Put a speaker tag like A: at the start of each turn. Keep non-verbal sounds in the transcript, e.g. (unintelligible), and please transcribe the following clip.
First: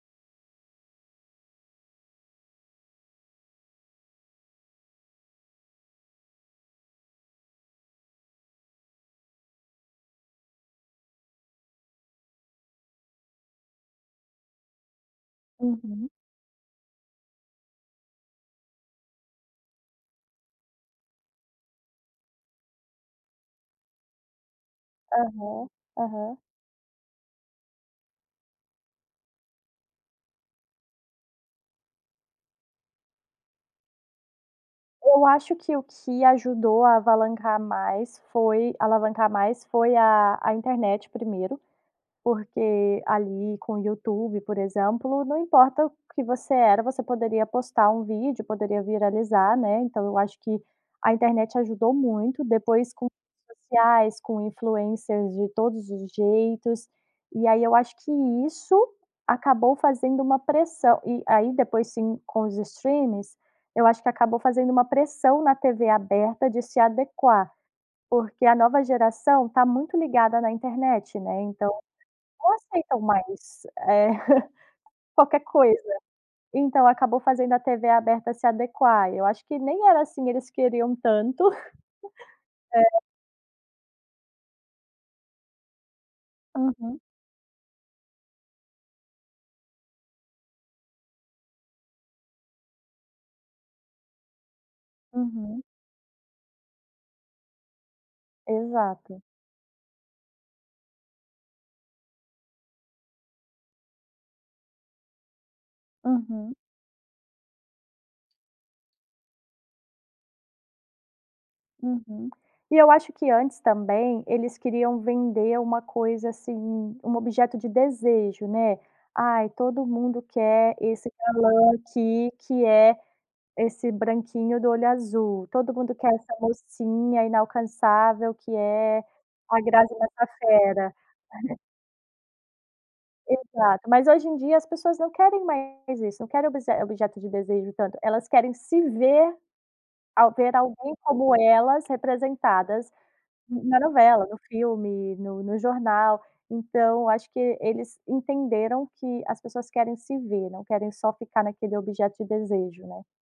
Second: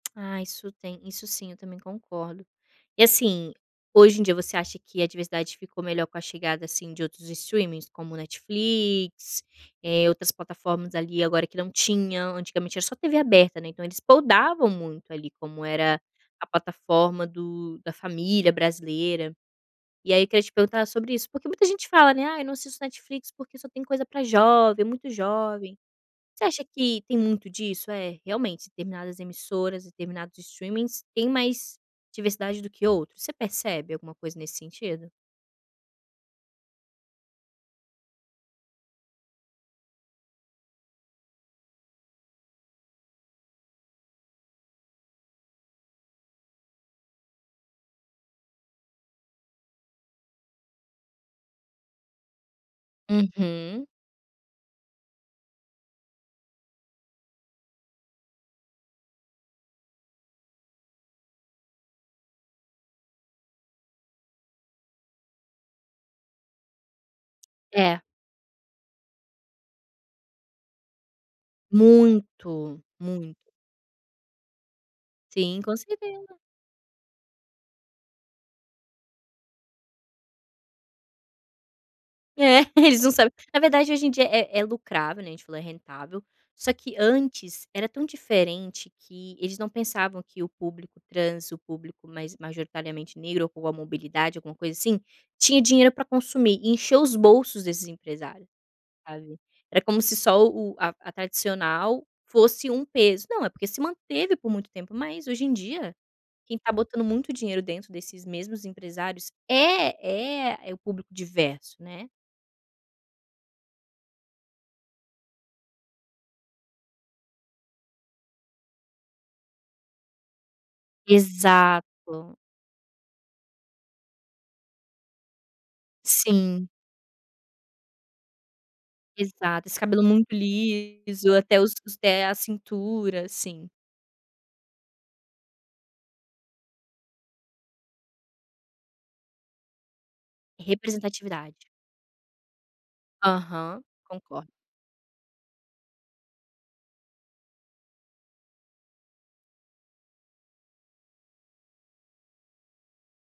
A: Ah, isso tem, isso sim, eu também concordo. E assim, hoje em dia, você acha que a diversidade ficou melhor com a chegada, assim, de outros streamings como Netflix, eh, outras plataformas, ali, agora que não tinham? Antigamente era só TV aberta, né, então eles podavam muito, ali, como era
B: Uhum.
A: a plataforma do da família brasileira. E aí eu queria te perguntar sobre isso, porque muita gente fala, né: "Ai, não assisto Netflix, porque só tem coisa para jovem, muito
B: Aham,
A: jovem".
B: aham.
A: Você acha que tem muito disso? "É, realmente, determinadas emissoras, determinados streamings, têm mais diversidade do que outros." Você percebe alguma coisa nesse sentido?
B: Eu acho que o que ajudou a alavancar mais foi alavancar mais foi a a internet 1º. Porque, ali, com o YouTube, por exemplo, não importa o que você era, você poderia postar um vídeo, poderia viralizar, né. Então eu acho que a internet ajudou muito. Depois, com as redes
A: Uhum.
B: sociais, com influencers de todos os jeitos. E aí eu acho que isso acabou fazendo uma pressão. E aí, depois, sim, com os streamings, eu acho que acabou fazendo uma pressão na TV aberta de se adequar.
A: É.
B: Porque a nova geração está muito ligada na internet, né. Então eles não
A: Muito,
B: aceitam
A: muito.
B: mais É, (chuckles) qualquer
A: Sim, com
B: coisa.
A: certeza!
B: Então acabou fazendo a TV aberta se adequar. E eu acho que nem era assim, eles queriam tanto
A: É,
B: (chuckles) É.
A: eles não sabem. Na verdade, hoje em dia, é é é lucrável, né, a gente falou, é rentável, só que
B: Uhum.
A: antes era tão diferente que eles não pensavam que o público trans, o público mais majoritariamente negro ou com a mobilidade, alguma coisa assim, tinha
B: Uhum.
A: dinheiro para consumir. E encheu os bolsos desses empresário,
B: Exato.
A: sabe. Era como se só o a a tradicional fosse um peso. Não, é porque se manteve por muito tempo, mas hoje em dia,
B: Uhum.
A: quem está botando muito dinheiro dentro desses mesmos empresários é é é o público diverso, né.
B: Uhum. E eu acho que antes, também, eles queriam vender uma coisa assim, um objeto de desejo, né: "Aí, todo mundo quer esse balão aqui,
A: Exato!
B: que é esse branquinho do olho azul. Todo mundo quer essa
A: Sim.
B: mocinha inalcançável, que é a
A: Exato! Esse
B: Grazi
A: cabelo é muito
B: Massafera."
A: liso. Até os os (unintelligible) é a cintura, sim.
B: Exato! Mas, hoje em dia, as pessoas não querem mais isso, não querem obse objeto de desejo tanto, elas querem se ver ao ver alguém como
A: Representatividade.
B: elas representadas na
A: Aham,
B: novela, no
A: concordo.
B: filme, no no jornal. Então, acho que eles entenderam que as pessoas querem se ver, não querem só ficar naquele objeto de desejo, né.